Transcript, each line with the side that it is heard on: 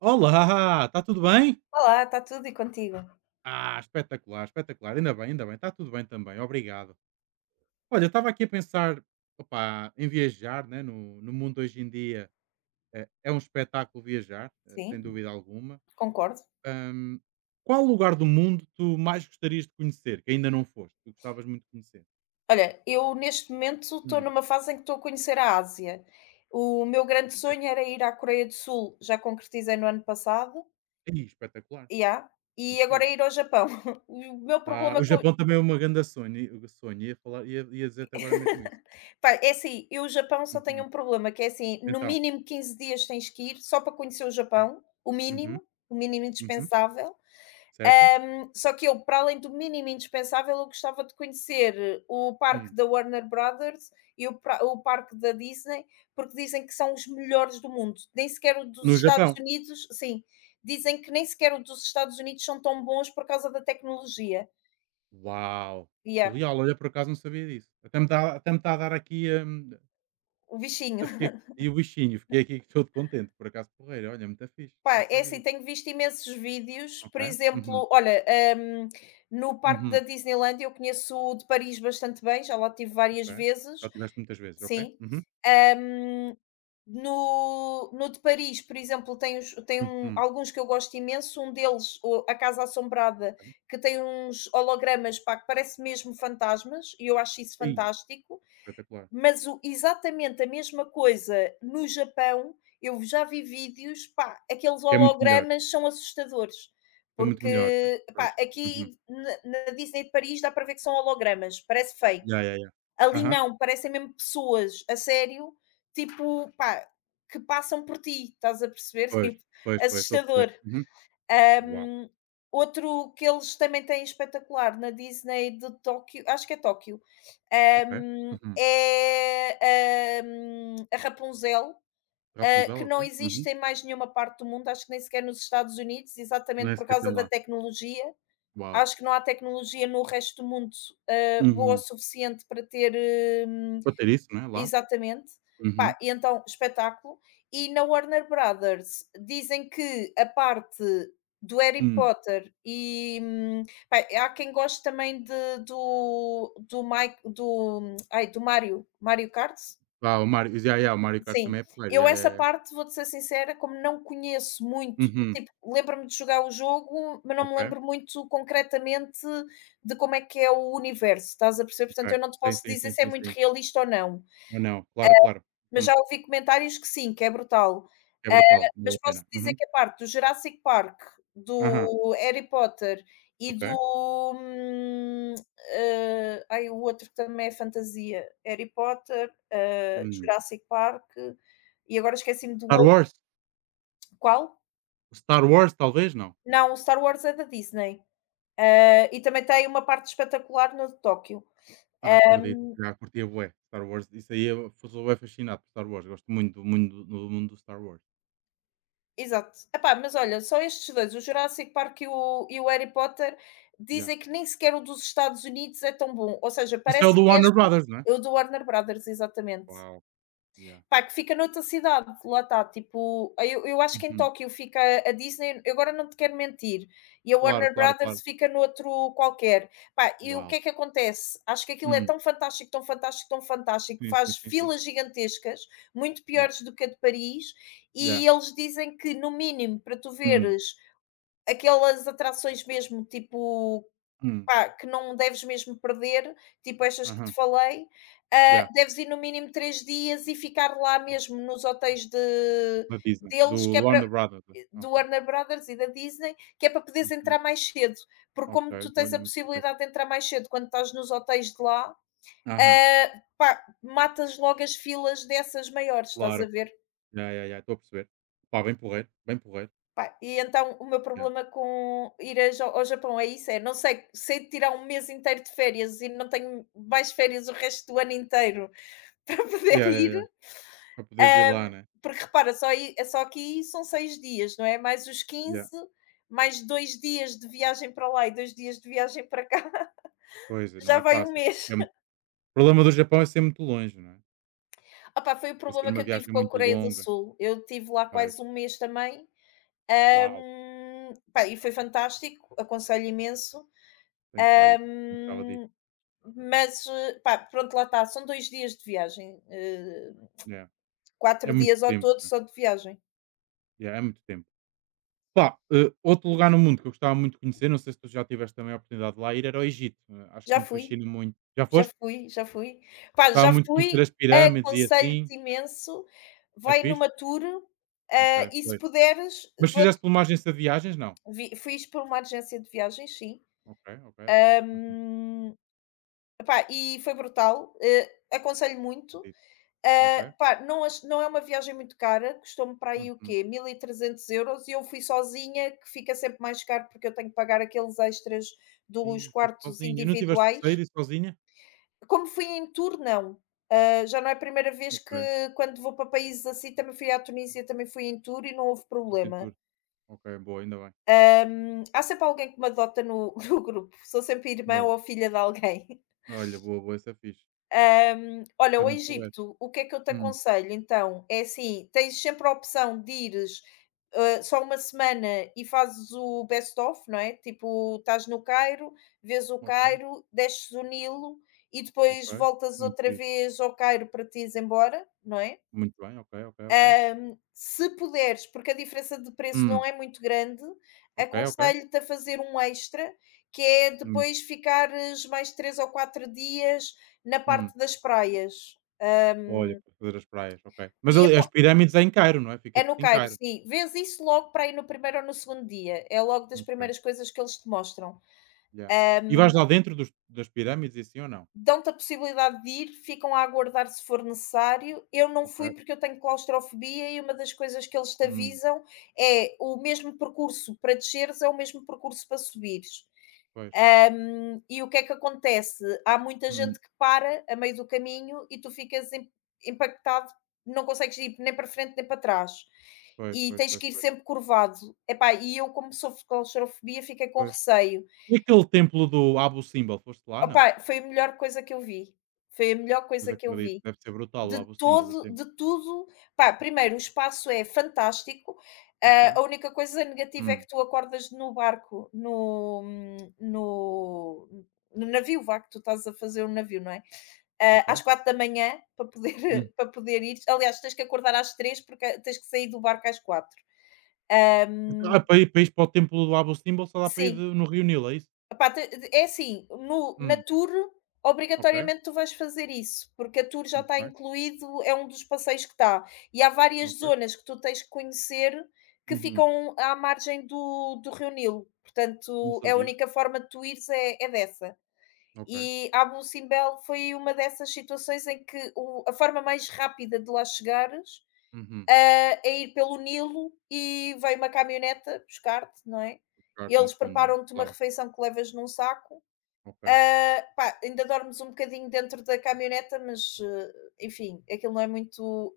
right: Olá, está tudo bem?
left: Olá, está tudo e contigo?
right: Ah, espetacular, espetacular. Ainda bem, ainda bem. Está tudo bem também, obrigado. Olha, estava aqui a pensar opá, em viajar, né? No mundo hoje em dia é um espetáculo viajar, sem
left: Sim,
right: dúvida alguma.
left: concordo.
right: Ahm, qual lugar do mundo tu mais gostarias de conhecer, que ainda não foste, que gostavas muito de conhecer?
left: Olha, eu neste momento estou
right: Hum,
left: numa fase em que estou a conhecer a Ásia. O meu grande sonho era ir à Coreia do Sul, já concretizei no ano passado,
right: ih, espetacular,
left: yeah, e
right: muito
left: agora é
right: fixe.
left: ir ao Japão. O meu
right: Ah,
left: problema
right: o
left: com.
right: Japão também é uma grande sonho, sonho. Ia dizer-te agora mesmo isso.
left: Pá, é assim, eu o Japão só tenho
right: Uhum.
left: um problema, que é assim, no
right: Então,
left: mínimo 15 dias tens que ir só para conhecer o
right: né?
left: Japão,
right: Uhum,
left: o mínimo
right: uhum,
left: indispensável.
right: certo?
left: Só que eu, para além do mínimo indispensável, eu gostava de conhecer o parque
right: Hum.
left: da Warner Brothers e o parque da Disney, porque dizem que são os melhores do mundo. Nem sequer o dos
right: No
left: Estados
right: Japão?
left: Unidos, sim, dizem que nem sequer o dos Estados Unidos são tão bons por causa da tecnologia.
right: Uau!
left: E é
right: Surreal, olha, por acaso não sabia disso. Até me dá até me está a dar aqui,
left: o bichinho.
right: eu fiquei e o bichinho, fiquei aqui todo contente, por acaso porreiro, olha, muito fixe, não
left: Pá, é assim,
right: sabia.
left: tenho visto imensos vídeos, por
right: Ok. Uhum,
left: exemplo, olha, no parque da
right: uhum,
left: Disneyland eu conheço o de Paris bastante bem, já lá estive várias
right: ok.
left: vezes,
right: Já tiveste muitas vezes, ok.
left: sim.
right: Uhum,
left: Ahm, no de Paris, por exemplo, tem
right: uhum,
left: alguns que eu gosto imenso, um deles, o A Casa Assombrada,
right: ok.
left: que tem uns hologramas, pá, que parece mesmo fantasmas e eu acho isso
right: Aí,
left: fantástico,
right: espetacular.
left: mas o exatamente a mesma coisa no Japão, eu já vi vídeos, pá, aqueles
right: Que é muito melhor,
left: hologramas são assustadores,
right: são muito melhores, né.
left: porque,
right: Pois.
left: pá,
right: Uhum.
left: aqui na Disney de Paris dá para ver que são hologramas, parece fake.
right: Já, já, já.
left: Ali
right: Aham.
left: não, parecem mesmo pessoas, a sério, tipo, pá, que passam por ti, estás a perceber?
right: Pois,
left: Tipo,
right: pois, pois, estou a perceber.
left: assustador.
right: Uhum. Uau,
left: Ahm, Outro que eles também têm espetacular na Disney de Tóquio, acho que é Tóquio,
right: ok. Uhum.
left: é a Rapunzel, ah, que
right: Rapunzel,
left: não
right: ok.
left: existe
right: Uhum.
left: em mais nenhuma parte do mundo, acho que nem sequer nos Estados Unidos, exatamente
right: Nem
left: por
right: sequer
left: causa
right: tem
left: da
right: lá.
left: tecnologia.
right: Uau.
left: Acho que não há tecnologia no resto do mundo ah, boa o
right: Uhum.
left: suficiente para ter. hum,
right: Para ter isso, não é, lá?
left: Exatamente.
right: Uhum.
left: Pá, e então, espetáculo. E na Warner Brothers dizem que a parte do Harry
right: Hum.
left: Potter e pá, há quem goste também de, do Mike do, ai, do Mario, Mario Kart?
right: Ah, o Mario, yeah, yeah, o Mario Kart
left: Sim,
right: também é porreiro.
left: eu
right: Yeah,
left: essa
right: yeah, yeah.
left: parte vou-te ser sincera, como não conheço muito,
right: Uhum.
left: tipo, lembro-me de jogar o jogo, mas não me
right: Ok,
left: lembro muito concretamente de como é que é o universo, estás a perceber? Portanto, eu
right: ok.
left: não te
right: Sim,
left: posso
right: sim,
left: dizer
right: sim,
left: se é
right: sim,
left: muito
right: sim.
left: realista ou não.
right: Ou não, claro, claro.
left: Mas
right: Hum.
left: já ouvi comentários que sim, que é brutal.
right: É
left: Ah,
right: brutal, vale
left: mas
right: a
left: posso
right: pena.
left: dizer
right: Uhum.
left: que a parte do Jurassic Park,
right: Aham,
left: do Harry Potter e
right: ok.
left: do, ah, ai, o outro que também é fantasia, Harry Potter, ah,
right: Hum.
left: Jurassic Park e agora esqueci-me do
right: Star
left: outro,
right: Wars?
left: qual?
right: Star Wars talvez? Não.
left: Não, o Star Wars é da Disney. Ah, e também tem uma parte espetacular no de Tóquio.
right: Ah,
left: Ah,
right: acredito. Já curtia bué. Star Wars, isso aí eu f sou bué fascinado por Star Wars. Gosto muito do mundo do mundo do Star Wars.
left: exato. Epá, mas olha, só estes 2 o Jurassic Park e o Harry Potter,
right: Yeah.
left: dizem que nem sequer o dos Estados Unidos é tão bom, ou seja,
right: Isso é o
left: parece
right: do Warner
left: mesmo
right: Brothers, não é?
left: o do Warner Brothers, exatamente.
right: Uau, yeah.
left: Pá, que fica noutra cidade, lá está, tipo, eu acho que em
right: Uhum.
left: Tóquio fica a Disney, eu agora não te quero mentir, e a
right: Claro,
left: Warner
right: claro,
left: Brothers
right: claro.
left: fica noutro qualquer. Pá, e o que
right: Uau.
left: é que acontece? Acho que aquilo é
right: Hum.
left: tão fantástico, tão fantástico, tão fantástico, que
right: Sim, sim,
left: faz
right: sim, sim.
left: filas gigantescas, muito
right: Yeah,
left: piores do que a de Paris,
right: yeah.
left: e eles dizem que, no mínimo, para tu
right: Hum,
left: veres aquelas atrações mesmo, tipo,
right: hum.
left: pá, que não deves mesmo perder, tipo estas que te
right: Aham.
left: falei, ah,
right: Yeah.
left: deves ir no mínimo 3 dias e ficar lá mesmo nos hotéis de
right: Na Disney,
left: deles, que
right: do
left: é para
right: Warner Brothers, né? Ah,
left: do
right: ok.
left: Warner Brothers e da Disney, que é para poderes entrar
right: Uhum.
left: mais cedo, porque
right: Ok,
left: como tu tens a
right: olha, muito porreiro.
left: possibilidade de entrar mais cedo quando estás nos hotéis de lá,
right: Aham,
left: ah, pá, matas logo as filas dessas maiores, estás a
right: claro.
left: ver?
right: Já, já, já, estou a perceber. Pá, bem porreiro, bem porreiro.
left: Pá, e então o meu
right: já,
left: problema com ir a Ja ao Japão é isso, é não sei, sei tirar um mês inteiro de férias e não tenho mais férias o resto do ano inteiro para poder
right: já, já,
left: ir,
right: ya, para poderes ir
left: hã,
right: lá, né.
left: porque repara, só aí é só aqui são 6 dias, não é? Mais os
right: já,
left: 15 mais 2 dias de viagem para lá e 2 dias de viagem para cá,
right: Pois, não
left: já
right: é
left: vai um
right: fácil. É
left: mês.
right: muito O problema do Japão é ser muito longe, não é?
left: Opá, foi o
right: É ser
left: problema que
right: uma
left: eu tive
right: viagem
left: com a
right: muito
left: Coreia do
right: longa.
left: Sul, eu tive lá
right: Pois.
left: quase um mês também,
right: Uau,
left: pá, e foi fantástico, aconselho imenso,
right: tenho que lá ir. Não gostava de ir.
left: hã mas, eh, pá, pronto, lá está, são 2 dias de viagem, eh,
right: Ya. É
left: 4
right: muito
left: dias ao
right: tempo,
left: todo
right: né.
left: só de viagem.
right: Ya, é muito tempo. Pá, outro lugar no mundo que eu gostava muito de conhecer, não sei se tu já tiveste também a oportunidade de lá ir, era o Egito. Acho que
left: Já
right: me
left: fui,
right: fascina muito. Já
left: já
right: foste?
left: fui, já fui. Pá,
right: Gostava
left: já
right: muito de conhecer as
left: fui,
right: pirâmides e assim.
left: aconselho-te imenso,
right: É
left: vai
right: fixe?
left: numa tour,
right: Ok,
left: eh, e se
right: pois.
left: puderes,
right: Mas
left: vou-te
right: fizeste filmagens de viagens? Não?
left: vi fui isto por uma agência de viagens, sim.
right: Ok, ok, ok. Uhum,
left: Hum, Epá, e foi brutal, eh, aconselho muito.
right: acredito.
left: Ah,
right: Ok.
left: pá, não é uma viagem muito cara, custou-me para aí o
right: Uhum.
left: quê? 1.300 euros e eu fui sozinha, que fica sempre mais caro, porque eu tenho que pagar aqueles extras dos
right: Ih, foste
left: quartos
right: sozinha. Não tiveste
left: individuais.
right: receio de ir sozinha?
left: Como fui em tour, não. Ah, já não é a primeira vez que
right: Ok.
left: quando vou para países assim, também fui à Tunísia, também fui em tour e não houve
right: Foste em
left: problema.
right: tour. Ok, boa, ainda bem.
left: Há sempre alguém que me adota no no grupo, sou sempre irmã
right: Olha,
left: ou filha de alguém.
right: olha, boa, boa, isso é fixe.
left: Olha,
right: Isso é
left: o
right: muito porreiro.
left: Egito, o que é que eu te
right: Hum,
left: aconselho então? É assim, tens sempre a opção de ires, só uma semana e fazes o best of, não é? Tipo, estás no Cairo, vês o
right: ok,
left: Cairo, desces o Nilo e depois
right: ok.
left: voltas
right: Muito
left: outra
right: fixe.
left: vez ao Cairo para te ires embora, não é?
right: Muito bem, ok, ok, ok.
left: Se puderes, porque a diferença de preço não
right: Hum,
left: é muito grande,
right: ok, ok.
left: aconselho-te a fazer um extra, que é
right: Hum,
left: depois ficares mais 3 ou 4 dias na
right: hum.
left: parte das praias.
right: Olha, para fazer as praias, ok. Mas
left: E
right: ali, as pirâmides é em Cairo, não é? Fica
left: É
right: tudo
left: no
right: em
left: Cairo,
right: Cairo.
left: sim. Vês isso logo para ir no primeiro ou no segundo dia, é logo das
right: Ok.
left: primeiras coisas que eles te mostram.
right: Ya. E vais lá dentro dos das pirâmides e assim ou não?
left: Dão-te a possibilidade de ir, ficam a aguardar se for necessário. Eu não fui
right: Ok.
left: porque eu tenho claustrofobia e uma das coisas que eles te
right: Hum,
left: avisam é o mesmo percurso para desceres é o mesmo percurso para subires.
right: pois.
left: E o que é que acontece? Há muita
right: Hum,
left: gente que para a meio do caminho e tu ficas impactado, não consegues ir nem para frente nem para trás.
right: pois,
left: E
right: pois,
left: tens
right: pois,
left: que ir
right: pois,
left: sempre curvado. Epá, e eu, como sofro de claustrofobia, fiquei com
right: pois.
left: receio.
right: E aquele templo do Abu Simbel, foste lá? Não?
left: Opá, foi a melhor coisa que eu vi, foi a melhor
right: Pois
left: coisa que eu
right: acredito,
left: vi,
right: deve ser brutal o Abu Simbel, o templo.
left: de tudo. Pá, primeiro o espaço é fantástico,
right: Ok.
left: ah, a única coisa negativa é
right: Hum,
left: que tu acordas no barco, no no no navio, vá, que tu estás a fazer o navio, não é? Ah, às
right: ok.
left: 4h para poder
right: Hum.
left: para poder ir aliás, tens que acordar às 3 porque tens que sair do barco às 4. H
right: Então, ah, para ires para o templo do Abu Simbel só dá para ir de
left: Sim.
right: no rio Nilo, é isso?
left: Epá, te de é assim, no na
right: Hum,
left: tour,
right: ok.
left: obrigatoriamente tu vais fazer isso, porque a tour já
right: Muito
left: está
right: bem.
left: incluído, é um dos passeios que está. E há várias
right: Ok.
left: zonas que tu tens que conhecer, que
right: Uhum.
left: ficam à margem do rio Nilo,
right: Não
left: portanto, é a
right: sabia.
left: única forma de tu ires é dessa.
right: Ok.
left: E Abu Simbel foi uma dessas situações em que o a forma mais rápida de lá chegares,
right: Uhum.
left: ah, é ir pelo Nilo e vem uma caminhoneta buscar-te, não é.
right: Tocar-te no
left: Eles
right: fundo, né?
left: preparam-te uma
right: Claro.
left: refeição que levas num saco,
right: Ok.
left: ah, pá, ainda dormes um bocadinho dentro da camioneta mas, eh, enfim, aquilo não é muito,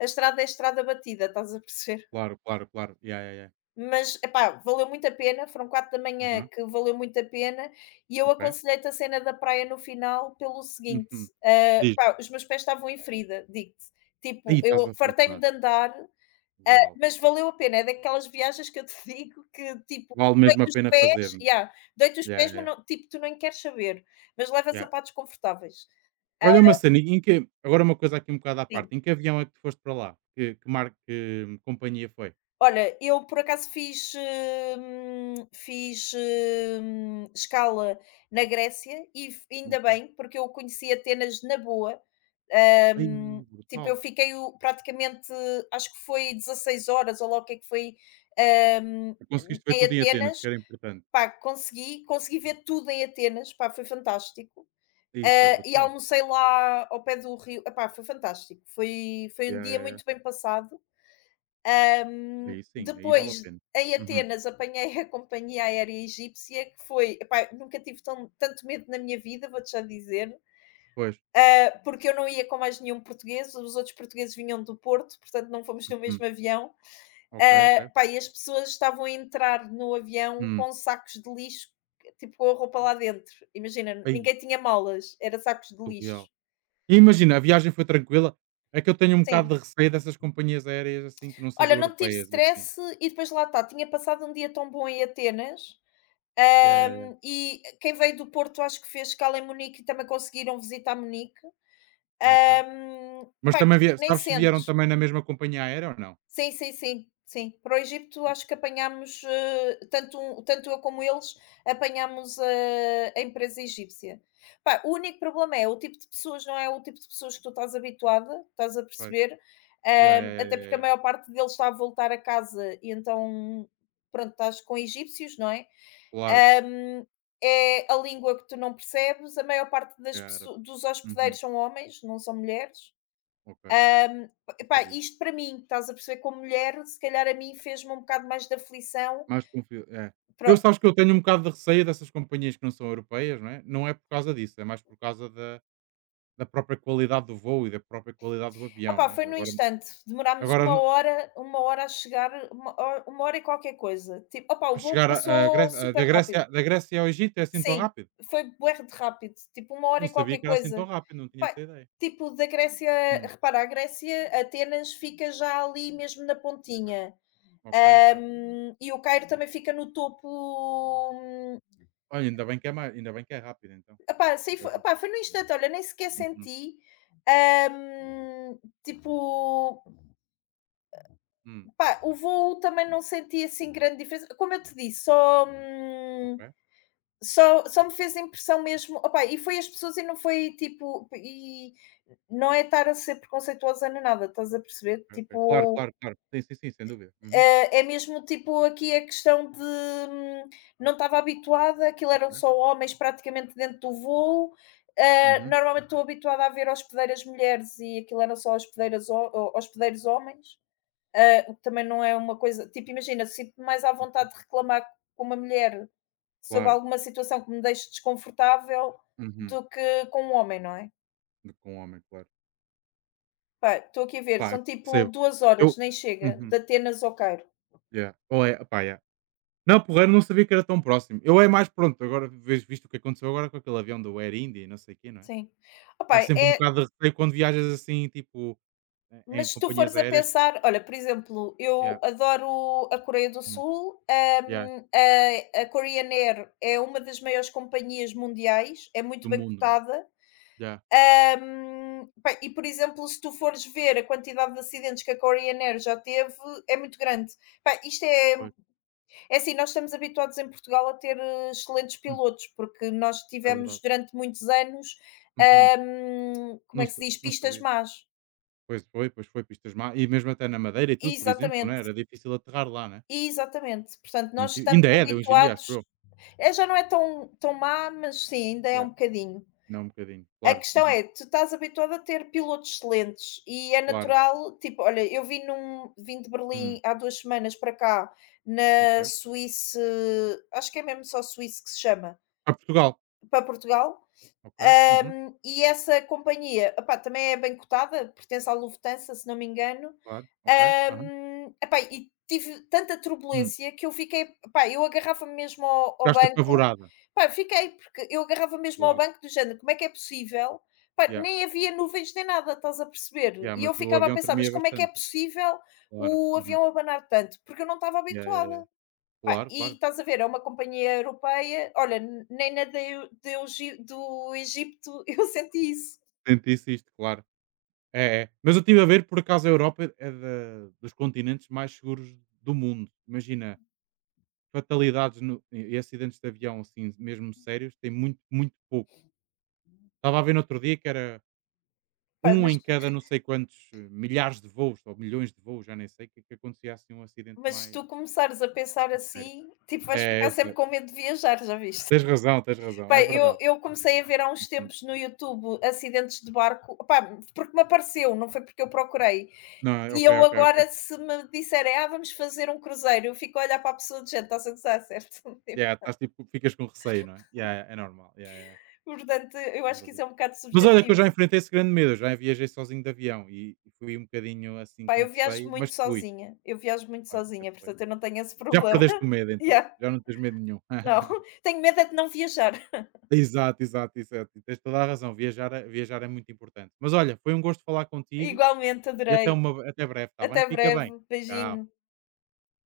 left: a estrada é estrada batida, estás a perceber?
right: Claro, claro, claro. Yeah, yeah, yeah.
left: Mas, epá, valeu muito a pena, foram 4 da manhã
right: Aham.
left: que valeu muito a pena, e eu
right: Ok.
left: aconselhei-te a cena da praia no final pelo seguinte.
right: Uhum.
left: Ah,
right: diz
left: pá, os meus pés estavam em ferida, digo-te, tipo,
right: Aí estás
left: eu
right: a
left: fartei-me
right: funcionar.
left: de andar, ah,
right: Uau!
left: mas valeu a pena, é daquelas viagens que eu te digo que, tipo,
right: Vale
left: deito
right: mesmo a
left: os
right: pena
left: pés,
right: fazer, né?
left: yeah, deito os
right: Yeah,
left: pés,
right: yeah,
left: mas
right: yeah.
left: não, tipo, tu nem queres saber, mas leva
right: Yeah.
left: sapatos confortáveis.
right: Olha uma cena, em que agora uma coisa aqui um bocado à
left: Sim.
right: parte, em que avião é que tu foste para lá? Que marca, que companhia foi?
left: Olha, eu por acaso fiz, escala na Grécia e f ainda
right: Ok.
left: bem, porque eu conheci Atenas na boa.
right: Ai,
left: Tipo, eu
right: brutal!
left: fiquei o praticamente acho que foi 16 horas ou lá o que é que foi, hum,
right: E conseguiste ver
left: em
right: tudo em Atenas,
left: Atenas.
right: que era importante.
left: Pá, consegui ver tudo em Atenas, pá, foi fantástico.
right: Isso é
left: Eh, e
right: brutal.
left: almocei lá ao pé do rio, epá, foi fantástico, foi um
right: Yeah,
left: dia
right: yeah, yeah.
left: muito bem passado.
right: Aí sim, aí vale a
left: Depois,
right: pena.
left: em
right: Uhum.
left: Atenas, apanhei a companhia aérea egípcia, que foi, epá, nunca tive tanto medo na minha vida, vou-te já dizer,
right: Pois.
left: eh, porque eu não ia com mais nenhum português, os outros portugueses vinham do Porto, portanto não fomos no
right: Uhum.
left: mesmo avião.
right: Ok,
left: Ah,
right: ok.
left: pá, e as pessoas estavam a entrar no avião
right: Hum.
left: com sacos de lixo, tipo, com a roupa lá dentro. Imagina,
right: Aí,
left: ninguém tinha malas, era sacos de lixo.
right: surreal. E imagina, a viagem foi tranquila? É que eu tenho um
left: Sim.
right: bocado de receio dessas companhias aéreas assim que não
left: Olha,
right: sejam
left: não tive
right: europeias e assim.
left: stress e depois lá está, tinha passado um dia tão bom em Atenas,
right: Yeah, yeah, yeah.
left: e quem veio do Porto acho que fez escala em Munique e também conseguiram visitar Munique.
right: Ok.
left: Ahm,
right: Mas
left: Pá,
right: também vie
left: nem
right: sabes se vieram
left: sentes.
right: também na mesma companhia aérea ou não?
left: Sim, sim, sim, sim. Para o Egito acho que apanhámos, tanto um tanto eu como eles, apanhámos a empresa egípcia. Pá, o único problema é o tipo de pessoas, não é o tipo de pessoas que tu estás habituada, estás a
right: Pois.
left: perceber?
right: Ya, ya,
left: Hã,
right: ya,
left: até
right: ya,
left: porque a
right: ya.
left: maior parte deles está a voltar a casa e então, pronto, estás com egípcios, não é?
right: Claro,
left: Hã, é a língua que tu não percebes, a maior parte
right: porque
left: das
right: é árabe.
left: pesso dos hospedeiros
right: Uhum.
left: são homens, não são mulheres.
right: Ok,
left: Hum,
right: não
left: epá,
right: sabia.
left: isto para mim, estás a perceber, como mulher, se calhar a mim fez-me um bocado mais de aflição.
right: Mais confio é. Eu
left: Pronto,
right: sabes que eu tenho um bocado de receio dessas companhias que não são europeias, não é? Não é por causa disso, é mais por causa da própria qualidade do voo e da própria qualidade do avião,
left: opá,
right: né?
left: foi no
right: Agora
left: instante, demorámos
right: no
left: uma hora a chegar, uma hora e qualquer coisa. Tipo, opá, o
right: a
left: voo
right: chegar a
left: passou
right: Grécia a
left: super
right: da Grécia
left: rápido.
right: ao Egito é assim tão
left: Sim,
right: rápido?
left: foi bué de rápido, tipo uma hora
right: Não
left: e
right: sabia
left: qualquer
right: que era assim tão
left: coisa.
right: rápido, não tinha
left: Pá,
right: essa ideia.
left: tipo, da Grécia,
right: Hum,
left: repara, a Grécia, Atenas fica já ali mesmo na
right: ok,
left: pontinha.
right: ok, ok. Ok.
left: E o Cairo também fica no topo,
right: Olha, ainda bem que é rápido então.
left: epá, sei
right: Está
left: foi
right: bom.
left: epá, foi no instante, olha, nem sequer
right: Uhum.
left: senti, hum, tipo,
right: Hum.
left: pá, o voo também não senti, assim, grande diferença. Como eu te disse, só,
right: Ok, ok,
left: só me fez impressão mesmo opá, e foi as pessoas e não foi, tipo, e não é estar a ser preconceituosa nem nada, estás a perceber?
right: ok. Claro,
left: Tipo
right: claro, claro. Sim, sim, sim, sem dúvida. Uhum,
left: É mesmo tipo aqui a questão de não estava habituada, aquilo eram
right: ok.
left: só homens praticamente dentro do voo.
right: Uhum,
left: Normalmente estou habituada a ver hospedeiras mulheres e aquilo eram só hospedeiras, hospedeiros homens. O que também não é uma coisa. Tipo, imagina, sinto-me mais à
right: uhum.
left: vontade de reclamar com uma mulher sobre
right: Claro.
left: alguma situação que me deixe desconfortável
right: Uhum.
left: do que com um homem, não é?
right: Do que um homem, claro.
left: Pá, estou aqui a ver,
right: Pá, eu
left: são tipo
right: percebo.
left: duas
right: Eu
left: horas, nem chega,
right: Uhum,
left: de Atenas ao Cairo.
right: yeah. Ou é pá, yeah. Não, porreiro, não sabia que era tão próximo. Eu é mais pronto, agora vês visto o que aconteceu agora com aquele avião do Air India e não sei o quê, não é?
left: Sim.
right: Dá
left: Opá,
right: sempre um
left: é.
right: bocado de receio quando viajas assim, tipo, em
left: Mas se tu
right: companhias
left: fores a
right: aéreas.
left: pensar, olha, por exemplo,
right: Yeah.
left: eu adoro a Coreia do
right: Hum,
left: Sul,
right: yeah.
left: a Korean Air é uma das maiores companhias mundiais, é muito
right: Do
left: bem
right: mundo, não é?
left: cotada.
right: Yeah,
left: Pá, e, por exemplo, se tu fores ver a quantidade de acidentes que a Korean Air já teve, é muito grande. Pá, isto é,
right: pois.
left: é assim, nós estamos habituados em Portugal a ter excelentes
right: Hum,
left: pilotos, porque nós
right: é
left: tivemos
right: verdade.
left: durante muitos anos,
right: Uhum.
left: como
right: Não
left: é que
right: sa
left: se diz,
right: não
left: pistas
right: sabia.
left: más.
right: Pois foi, pistas má e mesmo até na Madeira e tudo, por exemplo, não é,
left: Exatamente.
right: era difícil aterrar lá, né,
left: Exatamente, portanto, nós estamos
right: ainda é de hoje em dia, acho
left: habituados.
right: eu.
left: É já não é tão má, mas sim, ainda é
right: Yeah,
left: um bocadinho.
right: não, um bocadinho,
left: A
right: claro,
left: questão
right: uhum,
left: é, tu estás habituado a ter pilotos excelentes e é
right: claro,
left: natural, tipo, olha, eu vim num vim de Berlim
right: hum,
left: há 2 semanas para cá,
right: ok.
left: na Suíça, acho que é mesmo só Suíça que se chama,
right: A Portugal?
left: para Portugal,
right: Ok, uhum,
left: hã, e essa companhia, opá, também é bem cotada, pertence à Lufthansa, se não me engano.
right: claro, ok, aham,
left: Epá, e tive tanta
right: hum,
left: turbulência que eu fiquei, pá, eu agarrava-me mesmo ao
right: ficaste
left: banco,
right: apavorada?
left: pá, fiquei, porque eu agarrava mesmo ao
right: Claro,
left: banco do género, como é que é possível? Pá,
right: yeah,
left: nem havia nuvens nem nada, estás a perceber?
right: yeah,
left: E
right: mas
left: eu
right: o
left: ficava a
right: avião
left: pensar, mas
right: tremia
left: como é que é
right: bastante,
left: possível
right: claro,
left: o
right: uhum,
left: avião abanar tanto? Porque eu não estava
right: yeah, yeah, yeah,
left: habituada. Pá,
right: claro,
left: e
right: claro,
left: estás a ver, é uma companhia europeia, olha, n- nem na de- do, Egi- do Egito eu senti isso.
right: sentisse isto, claro. É, mas eu estive a ver, por acaso, a Europa é da dos continentes mais seguros do mundo, imagina fatalidades no e acidentes de avião, assim, mesmo sérios, tem muito, muito poucos. Estava a ver no outro dia que era
left: Pá,
right: um
left: mas
right: em cada não sei quantos milhares de voos ou milhões de voos, já nem sei, que acontecia assim um acidente
left: Mas se
right: mais
left: tu começares a pensar
right: mais sério.
left: assim, tipo, vais
right: É,
left: ficar
right: eu
left: sempre
right: sei.
left: com medo de viajar, já viste?
right: Tens razão,
left: Pá,
right: é
left: eu,
right: verdade.
left: eu comecei a ver há uns
right: Uhum.
left: tempos no YouTube acidentes de barco, pá, porque me apareceu, não foi porque eu procurei.
right: Não, é
left: E
right: ok,
left: eu
right: ok,
left: agora,
right: ok.
left: se me disserem, ah, vamos fazer um cruzeiro, eu fico a olhar para a pessoa de gente, está a gozar, certo? Tipo,
right: Yeah, estás tipo ficas com receio, não é? Yeah, yeah, é normal. Yeah, yeah,
left: portanto, eu
right: tens
left: acho que isso
right: razão.
left: é um bocado
right: Mas olha que eu
left: subjetivo.
right: já enfrentei esse grande medo, eu já viajei sozinho de avião e fui um bocadinho assim
left: Pá,
right: com
left: eu viajo
right: receio, mas
left: muito
right: fui.
left: sozinha, eu viajo muito
right: Olha, isso é
left: sozinha,
right: porreiro.
left: portanto, eu não tenho esse
right: Já
left: problema.
right: perdeste o medo então,
left: Yeah,
right: já não tens medo nenhum.
left: não, tenho medo é de não viajar.
right: Exato, exato, exato. E tens toda a razão, viajar é muito importante. Mas olha, foi um gosto falar contigo
left: Igualmente,
right: e
left: adorei.
right: até breve, tá bem?
left: Até
right: Fica bem.
left: breve,
right: Tchau.
left: beijinho.